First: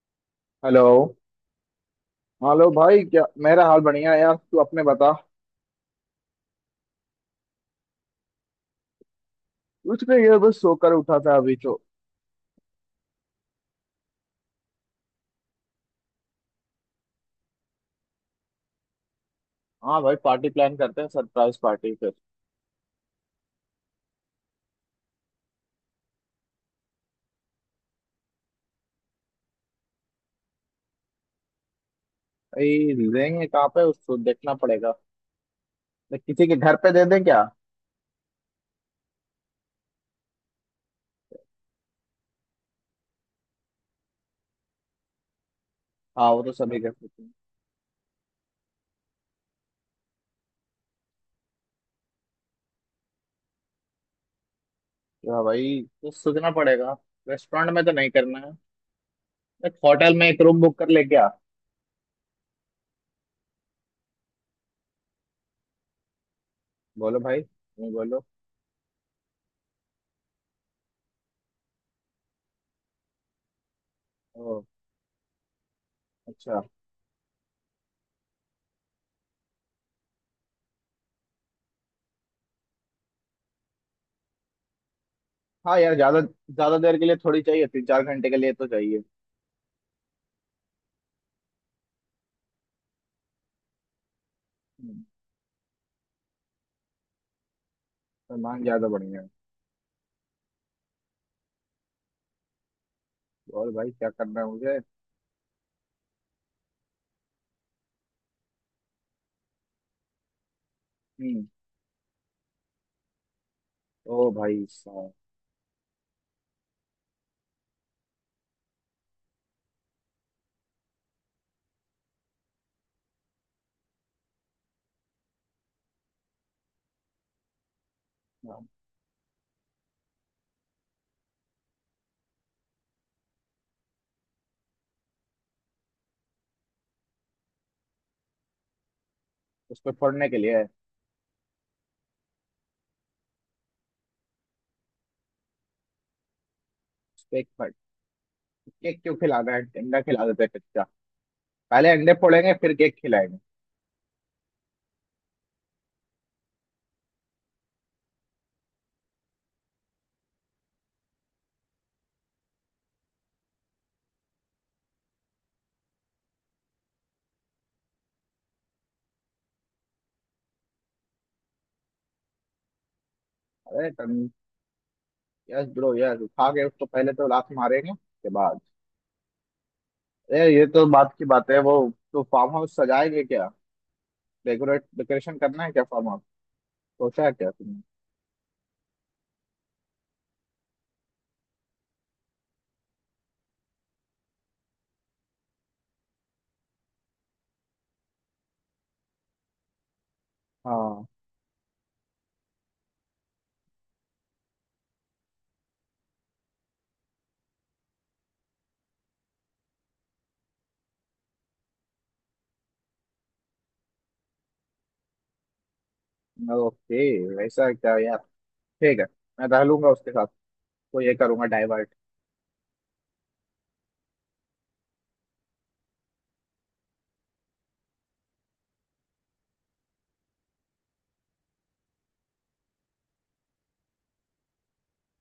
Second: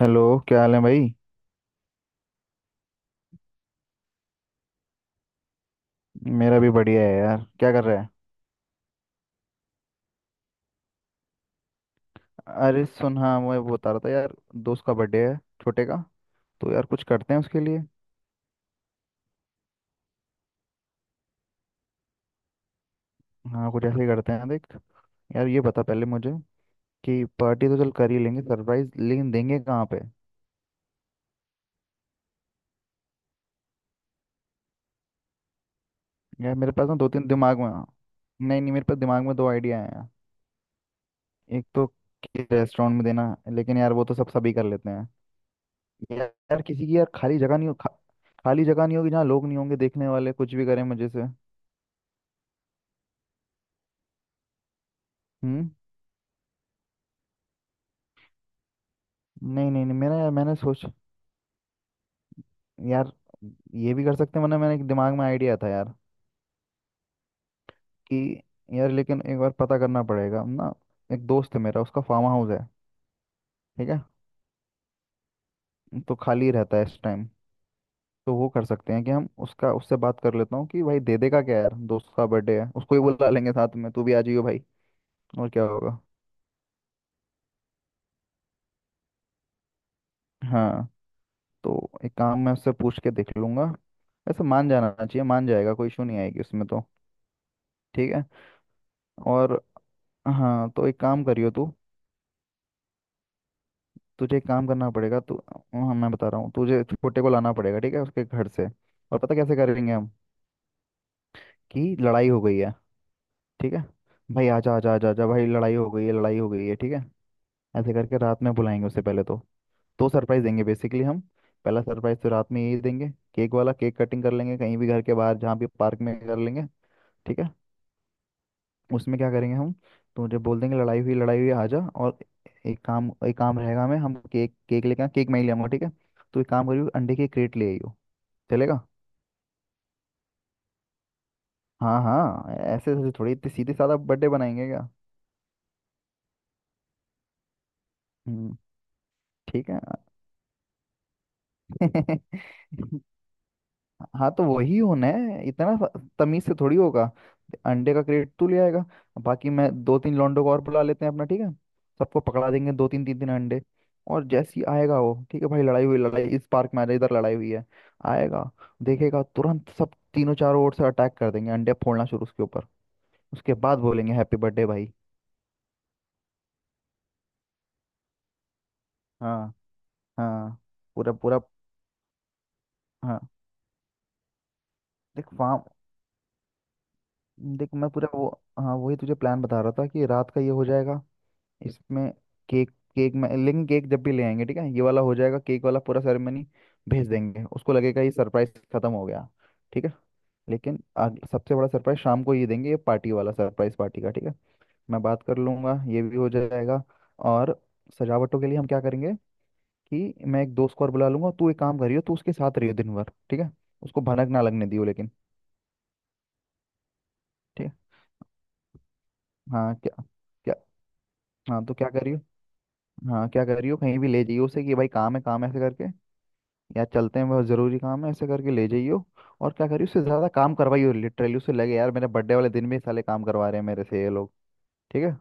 Hello. क्या हाल है हेलो। भाई? हेलो भाई, क्या मेरा हाल बढ़िया है यार, तू अपने बता। मेरा भी बढ़िया है यार। क्या कर रहा है? कुछ नहीं यार, बस सोकर उठा था अभी तो। अरे सुन, हाँ मैं वो बता रहा था यार, दोस्त का बर्थडे है, छोटे का, तो यार कुछ करते हैं उसके लिए। हाँ भाई, पार्टी प्लान करते हैं, सरप्राइज पार्टी फिर। हाँ कुछ ऐसे ही करते हैं, देख यार, ये बता पहले मुझे कि पार्टी तो चल कर ही लेंगे सरप्राइज, लेकिन देंगे कहाँ पे? भाई देंगे कहाँ पे उसको देखना पड़ेगा। तो किसी यार के मेरे घर पास पे ना दे दो दें तीन क्या? दिमाग में हाँ। नहीं नहीं, मेरे पास दिमाग में दो आइडिया हैं यार। एक तो रेस्टोरेंट में देना, लेकिन यार वो तो सब सभी कर लेते हैं यार। हाँ, वो तो यार सभी किसी कर की यार सकते हैं। खाली जगह नहीं हो खाली जगह नहीं होगी जहाँ लोग नहीं होंगे देखने वाले, कुछ भी करें मजे से। क्या हम्म, भाई, तो सोचना पड़ेगा। रेस्टोरेंट में तो नहीं करना है। नहीं एक नहीं नहीं, होटल में मेरा एक मैंने रूम बुक सोच कर ले क्या? यार, ये भी कर सकते हैं, वरना मैंने एक दिमाग में आइडिया था यार, बोलो भाई, नहीं बोलो। कि यार, लेकिन एक बार पता करना पड़ेगा ना। एक दोस्त है मेरा, उसका फार्म हाउस है, ठीक है? ओ। तो खाली अच्छा। रहता है इस टाइम, तो वो कर सकते हैं कि हम उसका उससे बात कर लेता हूँ कि भाई दे देगा क्या, यार दोस्त का बर्थडे है, उसको ही बुला लेंगे साथ में, तू भी आ जाइयो भाई, और क्या हाँ यार, होगा। ज्यादा ज्यादा देर के लिए थोड़ी चाहिए, 3-4 घंटे के लिए तो चाहिए। हाँ तो एक काम मैं उससे पूछ के देख लूंगा, वैसे मान जाना हम्म, चाहिए, मान जाएगा, कोई इशू नहीं आएगी उसमें तो। ठीक है। सामान ज्यादा बढ़िया है। और हाँ तो एक काम करियो तू, और भाई क्या तुझे करना है एक काम मुझे? करना पड़ेगा तू, हाँ मैं बता रहा हूँ तुझे, छोटे को लाना पड़ेगा, ठीक है, उसके घर से। और पता कैसे करेंगे हम हम्म। कि लड़ाई हो गई है, ठीक है? ओ भाई भाई आजा आजा आजा साहब। आजा, भाई लड़ाई हो गई है, लड़ाई हो गई है, ठीक है। ऐसे करके रात में बुलाएंगे उसे पहले तो। दो सरप्राइज देंगे बेसिकली हम। पहला सरप्राइज तो रात में यही देंगे, केक वाला, केक कटिंग कर लेंगे कहीं भी घर के बाहर, जहाँ भी, पार्क में कर लेंगे, ठीक है। हाँ, उसमें क्या करेंगे हम, तुझे बोल देंगे लड़ाई हुई, लड़ाई हुई आजा, और एक काम, एक काम रहेगा हमें, हम केक केक लेके केक मैं ही ले आऊंगा, ठीक है। तो एक काम करियो, अंडे की क्रेट ले आइयो, चलेगा? उसको फोड़ने के लिए। हाँ हाँ, ऐसे ऐसे थोड़ी, इतनी सीधे साधा बर्थडे बनाएंगे क्या? उसको एक फट। हम्म, केक क्यों खिला रहा है, ठीक है। अंडा खिला देते हैं कच्चा। पहले अंडे फोड़ेंगे, फिर केक खिलाएंगे। हाँ तो वही होना है, इतना तमीज से थोड़ी होगा। अंडे का क्रेट तू ले आएगा, बाकी मैं दो तीन लौंडों को और बुला लेते हैं अपना, ठीक है। सबको पकड़ा देंगे दो तीन, तीन तीन अंडे, और जैसे ही आएगा वो, ठीक है भाई लड़ाई हुई, लड़ाई इस पार्क में आ जाए इधर, लड़ाई हुई है, आएगा, देखेगा, तुरंत सब तीनों चारों ओर से अटैक कर देंगे, अंडे फोड़ना शुरू उसके ऊपर, उसके बाद अरे बोलेंगे तुम। हैप्पी बर्थडे भाई। यस ब्रो, यस, उठा के उसको पहले तो लात मारेंगे के बाद। हाँ अरे हाँ, ये तो पूरा बात की पूरा। बात है वो। तो फार्म हाउस हाँ, सजाएंगे क्या? डेकोरेट, देख डेकोरेशन फार्म, करना है क्या फार्म हाउस? सोचा है क्या देख तुमने? मैं पूरा वो, हाँ वही तुझे प्लान बता रहा था कि रात का ये हो जाएगा इसमें, केक, केक में लेकिन केक जब भी ले आएंगे, ठीक है, ये वाला हो जाएगा, केक वाला पूरा सेरेमनी। भेज देंगे, उसको लगेगा ये सरप्राइज खत्म हो गया, ठीक है। लेकिन हाँ। सबसे बड़ा सरप्राइज शाम को ये देंगे, ये पार्टी वाला सरप्राइज, पार्टी का, ठीक है। मैं बात कर लूंगा, ये भी हो जाएगा। और सजावटों के लिए हम क्या करेंगे कि मैं एक दोस्त को और बुला लूंगा, तू एक काम करियो, तू उसके साथ रहियो दिन भर, ठीक है, उसको भनक ना लगने दियो लेकिन। ओके। ठीक वैसा है। क्या यार। ठीक है। मैं हाँ टहलूंगा क्या, उसके साथ। क्या। तो ये करूंगा हाँ तो क्या डाइवर्ट। करियो, हाँ क्या कर रही हो, कहीं भी ले जाइयो उसे कि भाई काम है, काम है, ऐसे करके, या चलते हैं बहुत ज़रूरी काम है, ऐसे करके ले जाइयो। और क्या करियो, उससे ज़्यादा काम करवाइयो लिटरली, उसे लगे यार मेरे बर्थडे वाले दिन भी साले काम करवा रहे हैं मेरे से ये लोग। ठीक है,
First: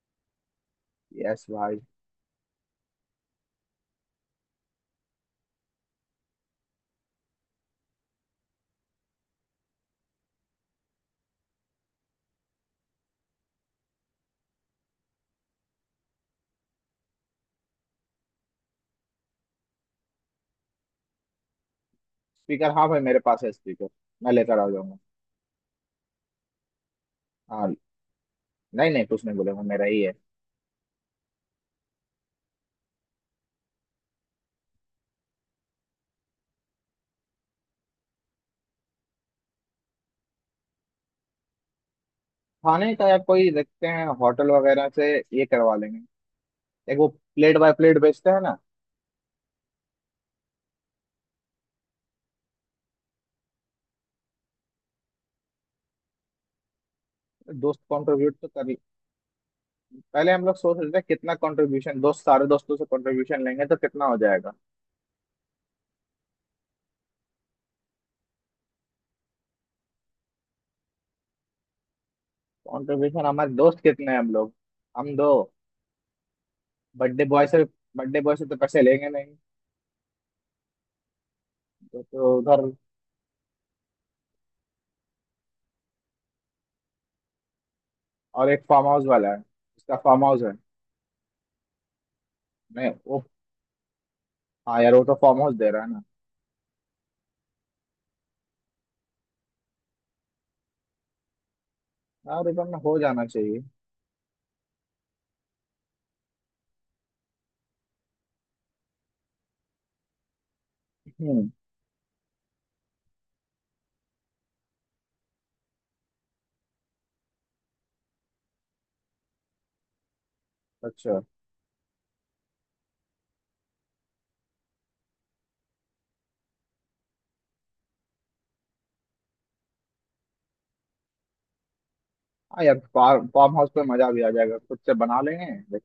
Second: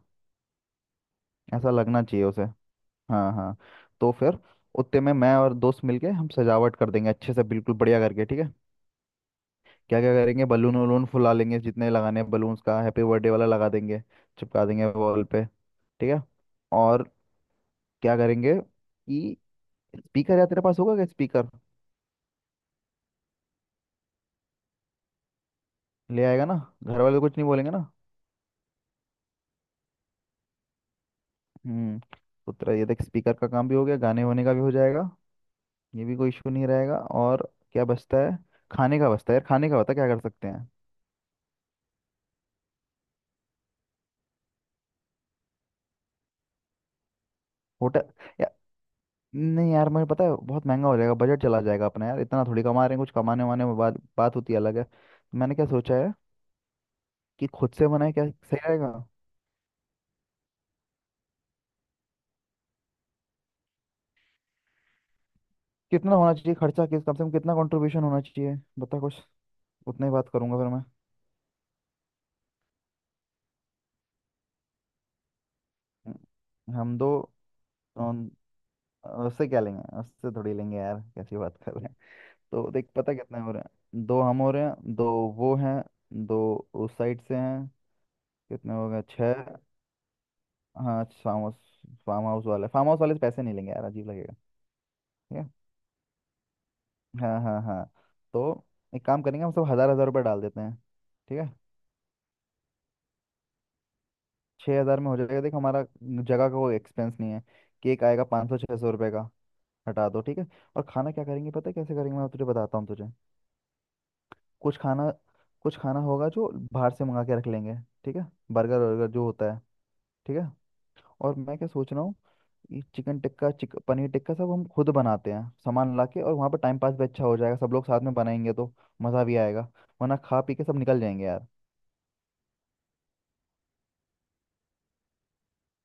यस ऐसा भाई। लगना चाहिए उसे। हाँ हाँ, तो फिर उतने में मैं और दोस्त मिलके हम सजावट कर देंगे अच्छे से, बिल्कुल बढ़िया करके, ठीक है। क्या क्या करेंगे, बलून वलून फुला लेंगे जितने लगाने हैं, बलून्स का हैप्पी बर्थडे वाला लगा देंगे, चिपका देंगे वॉल पे, ठीक है। और क्या करेंगे कि स्पीकर, या तेरे पास होगा क्या स्पीकर? स्पीकर हाँ भाई मेरे पास है स्पीकर। मैं लेकर आ जाऊंगा। ले आएगा ना, घर वाले तो कुछ नहीं बोलेंगे हाँ। ना? नहीं नहीं, कुछ नहीं बोलेगा, मेरा ही है। हम्म, तो तेरा ये देख स्पीकर का काम भी हो गया, गाने वाने का भी हो जाएगा, ये भी कोई इशू नहीं रहेगा। और क्या बचता है, खाने का बचता है यार, खाने का बता क्या कर सकते हैं? खाने का? या कोई देखते हैं होटल वगैरह से। ये करवा लेंगे। एक वो प्लेट बाय प्लेट होटल, बेचते हैं या ना। नहीं यार, मुझे पता है बहुत महंगा हो जाएगा, बजट चला जाएगा अपना, यार इतना थोड़ी कमा रहे हैं, कुछ कमाने वाने में बात बात होती है अलग है, तो मैंने क्या सोचा है कि खुद दोस्त से बनाए क्या कंट्रीब्यूट तो सही कर। रहेगा। पहले हम लोग सोच रहे थे कितना कंट्रीब्यूशन दोस्त, सारे दोस्तों से कंट्रीब्यूशन लेंगे तो कितना हो जाएगा। कितना होना चाहिए खर्चा, किस कम से कम कितना कंट्रीब्यूशन होना चाहिए, बता कुछ, उतना ही बात करूंगा फिर मैं। कंट्रीब्यूशन हमारे दोस्त कितने हैं हम लोग। हम दो। हम दो। बर्थडे बॉय से तो पैसे लेंगे नहीं। उससे क्या लेंगे, उससे थोड़ी लेंगे यार, कैसी बात कर रहे हैं। तो उधर। तो देख पता कितने हो रहे हैं, दो हम हो रहे हैं दो, वो हैं दो, उस साइड से हैं, और एक कितने फार्म हो गए, हाउस वाला है। छः? उसका फार्म हाउस है। हाँ फार्म हाउस, फार्म हाउस वाले फार्म नहीं हाउस वाले से वो। पैसे नहीं लेंगे यार, अजीब लगेगा। हाँ यार, वो तो ठीक फार्म है। हाउस दे रहा है ना। हाँ हाँ हाँ, तो एक काम करेंगे, हम सब हज़ार हज़ार रुपये डाल देते हैं, ठीक है। यार इधर में हो जाना चाहिए। छः हज़ार में हो जाएगा, देख हमारा जगह का कोई एक्सपेंस नहीं है, केक आएगा पाँच सौ छः सौ रुपये का, हटा दो, ठीक है। और खाना क्या हम्म। करेंगे पता है कैसे करेंगे, मैं तुझे बताता हूँ तुझे। कुछ खाना, कुछ खाना होगा जो बाहर से मंगा के रख लेंगे, ठीक है, बर्गर वर्गर जो होता है, ठीक है। अच्छा। और मैं क्या सोच रहा हूँ, ये चिकन टिक्का, चिक पनीर टिक्का सब हम खुद बनाते हैं सामान ला के, और वहाँ पर टाइम पास भी अच्छा हो जाएगा, सब लोग साथ में बनाएंगे तो मज़ा भी आएगा, वरना खा पी के सब निकल जाएंगे यार। हाँ यार, फार्म फार्म हाउस पे मजा भी आ जाएगा, खुद से बना लेंगे।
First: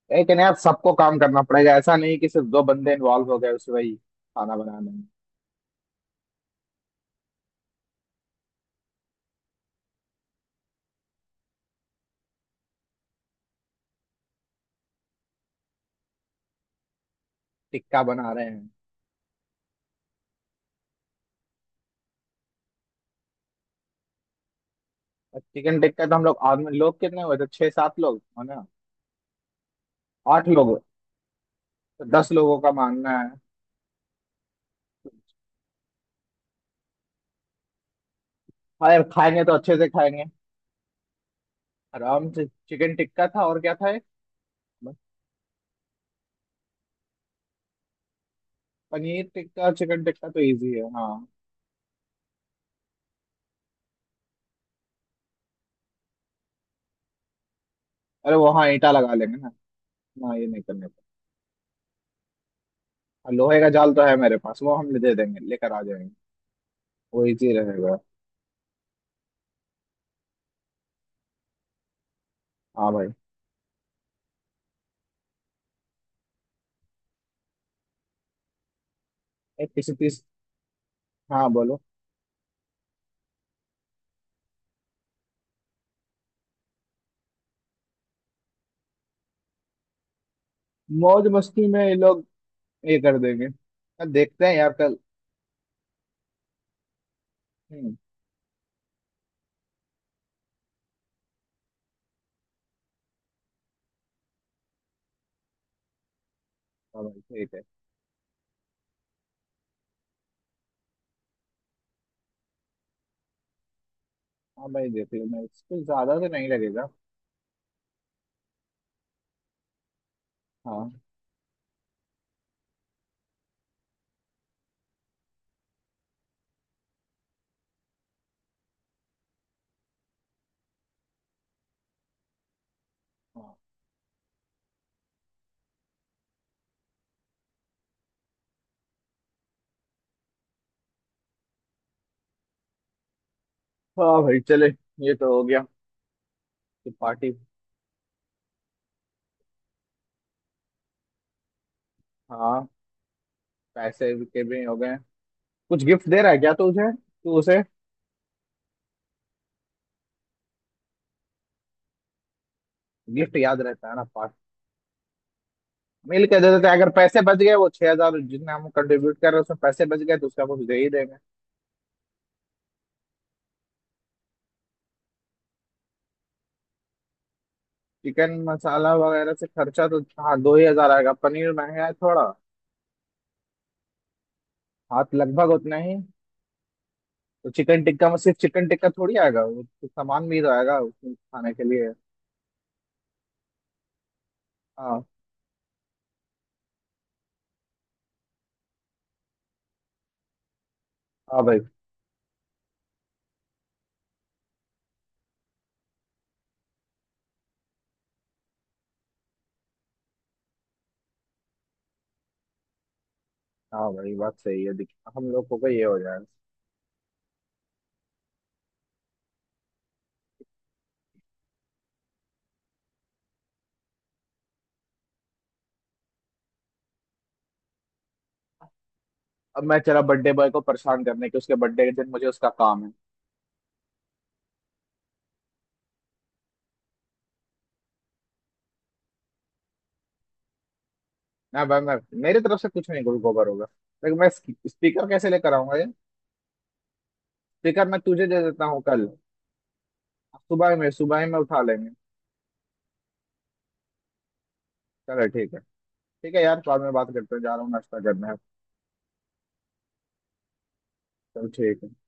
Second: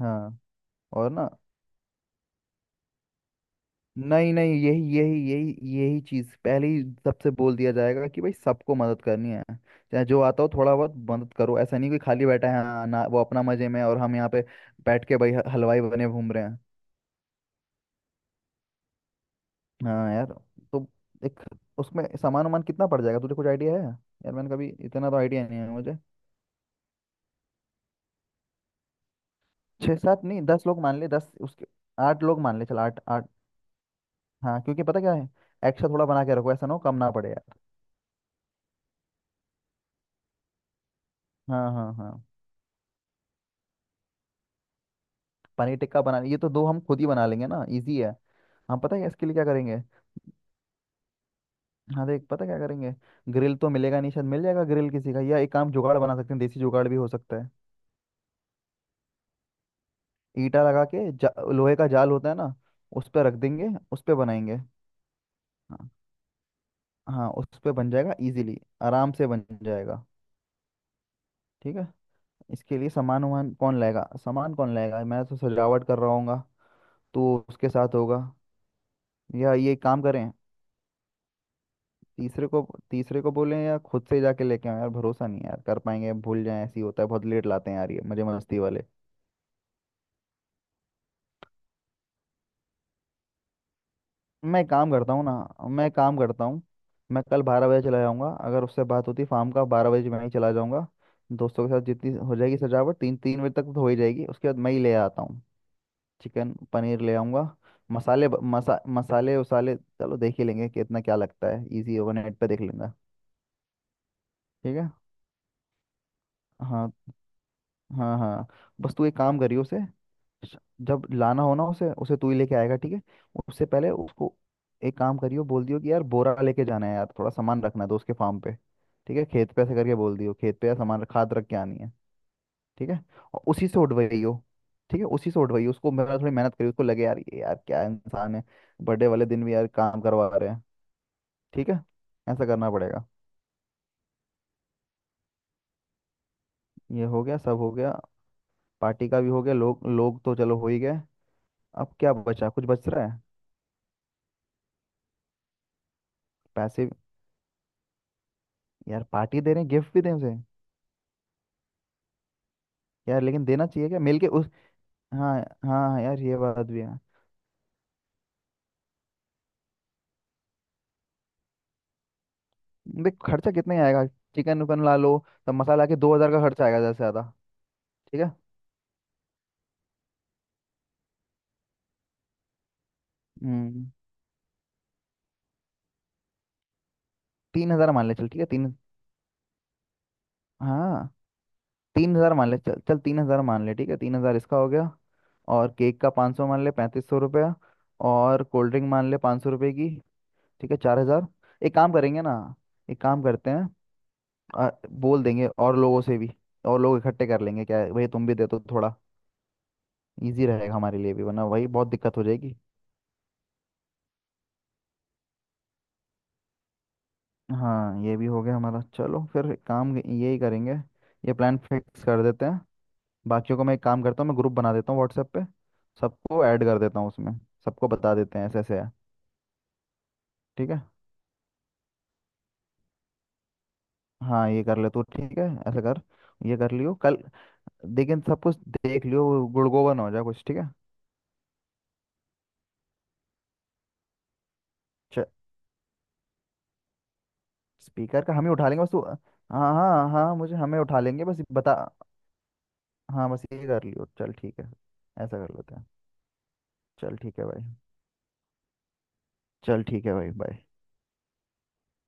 हाँ लेकिन यार सबको और काम ना, करना पड़ेगा, ऐसा नहीं कि सिर्फ दो बंदे इन्वॉल्व हो गए उस वही नहीं नहीं, खाना यही बनाने में। यही यही यही चीज पहले ही सबसे बोल दिया जाएगा कि भाई सबको मदद करनी है, चाहे जो आता हो थोड़ा बहुत मदद करो, ऐसा नहीं कि खाली बैठा है हाँ, ना वो अपना मजे में और हम यहाँ पे बैठ के भाई हलवाई बने घूम रहे हैं। टिक्का बना रहे हैं। हाँ यार, तो एक, उसमें सामान वामान कितना पड़ जाएगा, तुझे कुछ आइडिया है यार? मैंने कभी, इतना तो आइडिया नहीं है चिकन मुझे। टिक्का तो हम लोग, आदमी लोग कितने हुए थे, छह सात लोग है ना? छः सात नहीं, आठ दस लोग। लोग मान ले, दस उसके। तो आठ दस लोग लोगों मान ले का चल, आठ, मानना आठ। है। हाँ क्योंकि पता क्या है, एक्स्ट्रा थोड़ा बना के रखो, ऐसा ना हो कम ना पड़े यार। हाँ यार, खाएंगे तो अच्छे से खाएंगे। हाँ हाँ हाँ। आराम से। चिकन टिक्का था और क्या था एक? बस। पनीर टिक्का बना, ये तो दो हम खुद ही बना लेंगे ना, इजी है। हाँ पता है इसके पनीर लिए क्या टिक्का करेंगे। चिकन टिक्का तो इजी है हाँ। हाँ देख, पता क्या करेंगे, ग्रिल तो मिलेगा नहीं, शायद मिल जाएगा ग्रिल किसी का, या एक काम जुगाड़ बना सकते हैं, देसी जुगाड़ भी हो सकता है। अरे वो हाँ, ईटा लगा लेंगे ना। ना ये नहीं ईटा लगा करने का। के लोहे का जाल होता है ना, उस पर हाँ, रख लोहे का देंगे, जाल तो उस है पर मेरे पास, बनाएंगे। वो हम दे देंगे लेकर आ हाँ जाएंगे। वो हाँ, इजी उस पर बन रहेगा। जाएगा इजीली, आराम से बन जाएगा। ठीक है, इसके लिए हाँ भाई। सामान वामान कौन लाएगा, सामान कौन लाएगा, मैं तो सजावट कर रहा हूँगा, तो उसके साथ होगा, या एक ये किसी काम तीस करें, हाँ बोलो। तीसरे को, तीसरे को बोलें, या खुद से जाके लेके आए? यार भरोसा नहीं है, यार कर पाएंगे भूल जाए, ऐसी होता है, बहुत लेट लाते हैं यार, ये मजे मस्ती वाले। मौज मस्ती में ये लोग ये कर देंगे। हाँ, देखते हैं मैं यार काम कल। करता हूँ ना, मैं काम करता हूँ, मैं कल बारह बजे हम्म। चला जाऊँगा, अगर उससे बात होती फार्म का, बारह बजे मैं ही चला जाऊँगा। दोस्तों के साथ जितनी हो जाएगी सजावट, तीन तीन बजे तक तो हो ही जाएगी, उसके बाद मैं ही ले आता हूँ, चिकन पनीर हाँ ले भाई ठीक आऊँगा। है। मसाले मसाले उसाले चलो देख ही लेंगे, कितना क्या लगता है, इजी होगा, नेट पे देख लेंगे। हाँ ठीक भाई है, देख लो, मैं इसको ज्यादा तो नहीं लगेगा। हाँ हाँ हाँ, बस तू एक काम करियो उसे, श- हाँ। जब लाना हो ना उसे, उसे तू ही लेके आएगा, ठीक है, उससे पहले उसको एक काम करियो, बोल दियो कि यार बोरा लेके जाना है यार, थोड़ा सामान रखना है तो उसके फार्म पे, ठीक है, खेत पे, ऐसे करके बोल दियो खेत पे, यार सामान खाद रख के आनी है, ठीक है, और हाँ उसी से उठवाइयो, ठीक है उसी से उठवाइयो, उसको मेरा थोड़ी मेहनत करियो, उसको लगे यार ये यार क्या इंसान है, बर्थडे वाले दिन भी यार काम करवा रहे हैं, ठीक है, ऐसा करना पड़ेगा। हाँ भाई चले। ये तो हो गया, कि ये हो पार्टी। गया, सब हो गया, पार्टी का भी हो गया, लोग लोग तो चलो हो ही गए, अब क्या बचा कुछ हाँ। बच रहा है? पैसे के भी हो गए। कुछ गिफ्ट दे रहा है क्या तू पैसे, उसे तू उसे यार पार्टी दे रहे हैं, गिफ्ट भी दें उसे, यार गिफ्ट लेकिन याद देना रहता चाहिए, है क्या ना मिल के पार्ट। उस, हाँ हाँ हाँ यार मिल ये के दे बात देते हैं। भी अगर है। पैसे बच गए, वो 6,000 जितने हम कंट्रीब्यूट कर रहे हैं उसमें पैसे बच गए तो उसका कुछ दे ही देंगे। देख खर्चा कितने ही आएगा, चिकन उकन ला लो तब, मसाला के दो हजार का खर्चा आएगा ज्यादा से ज्यादा, ठीक है। चिकन मसाला वगैरह से खर्चा तो हाँ दो ही हजार आएगा, पनीर महंगा है थोड़ा। हम्म, हाँ तो लगभग उतना ही। तो तीन चिकन हजार मान टिक्का ले में चल, सिर्फ ठीक है तीन, चिकन टिक्का थोड़ी आएगा, वो तो सामान भी तो आएगा हाँ उसमें खाने के लिए। तीन हजार मान ले, चल चल तीन हजार मान ले, ठीक है तीन हजार इसका हो गया, हाँ। और केक का पाँच सौ मान ले, पैंतीस सौ रुपया, और कोल्ड ड्रिंक मान ले पाँच सौ रुपये की, ठीक है चार हजार। हाँ भाई। एक काम करेंगे ना, एक काम करते हैं, बोल देंगे और लोगों से भी, और लोग इकट्ठे कर लेंगे, क्या है, भाई तुम भी दे दो थोड़ा, इजी रहेगा हमारे लिए भी, वरना वही बहुत दिक्कत हो जाएगी। हाँ भाई बात सही है दिख। हम लोग को भी ये हो जाएगा। हाँ ये भी हो गया हमारा, चलो फिर काम यही करेंगे, ये प्लान फिक्स कर देते हैं। बाकियों को मैं एक काम करता हूँ, मैं ग्रुप बना देता हूँ व्हाट्सएप पे, सबको ऐड कर देता हूँ उसमें, सबको बता देते हैं ऐसे ऐसे है। अब मैं चला बर्थडे बॉय को ठीक है, परेशान करने, के उसके बर्थडे के दिन मुझे उसका काम है। हाँ ये कर ले तू, ठीक है, ऐसा कर, ये कर लियो कल, लेकिन सब कुछ देख लियो, वो गुड़गोबर ना हो जाए कुछ, ठीक है। ना भाई मैं। मेरी तरफ से कुछ नहीं गोबर होगा। लेकिन मैं। स्पीकर च- कैसे लेकर आऊंगा ये? स्पीकर मैं स्पीकर तुझे का दे हम ही देता उठा हूँ लेंगे, बस तू, कल। हाँ हाँ हाँ मुझे, सुबह हमें में उठा लेंगे, सुबह में बस उठा बता। लेंगे। हाँ बस ये कर लियो चल, ठीक है, चलो ऐसा ठीक कर है। लेते हैं। ठीक है यार, बाद में बात चल करते ठीक हैं, है जा भाई, रहा हूँ नाश्ता करने। चल ठीक है भाई, बाय। चलो ठीक है।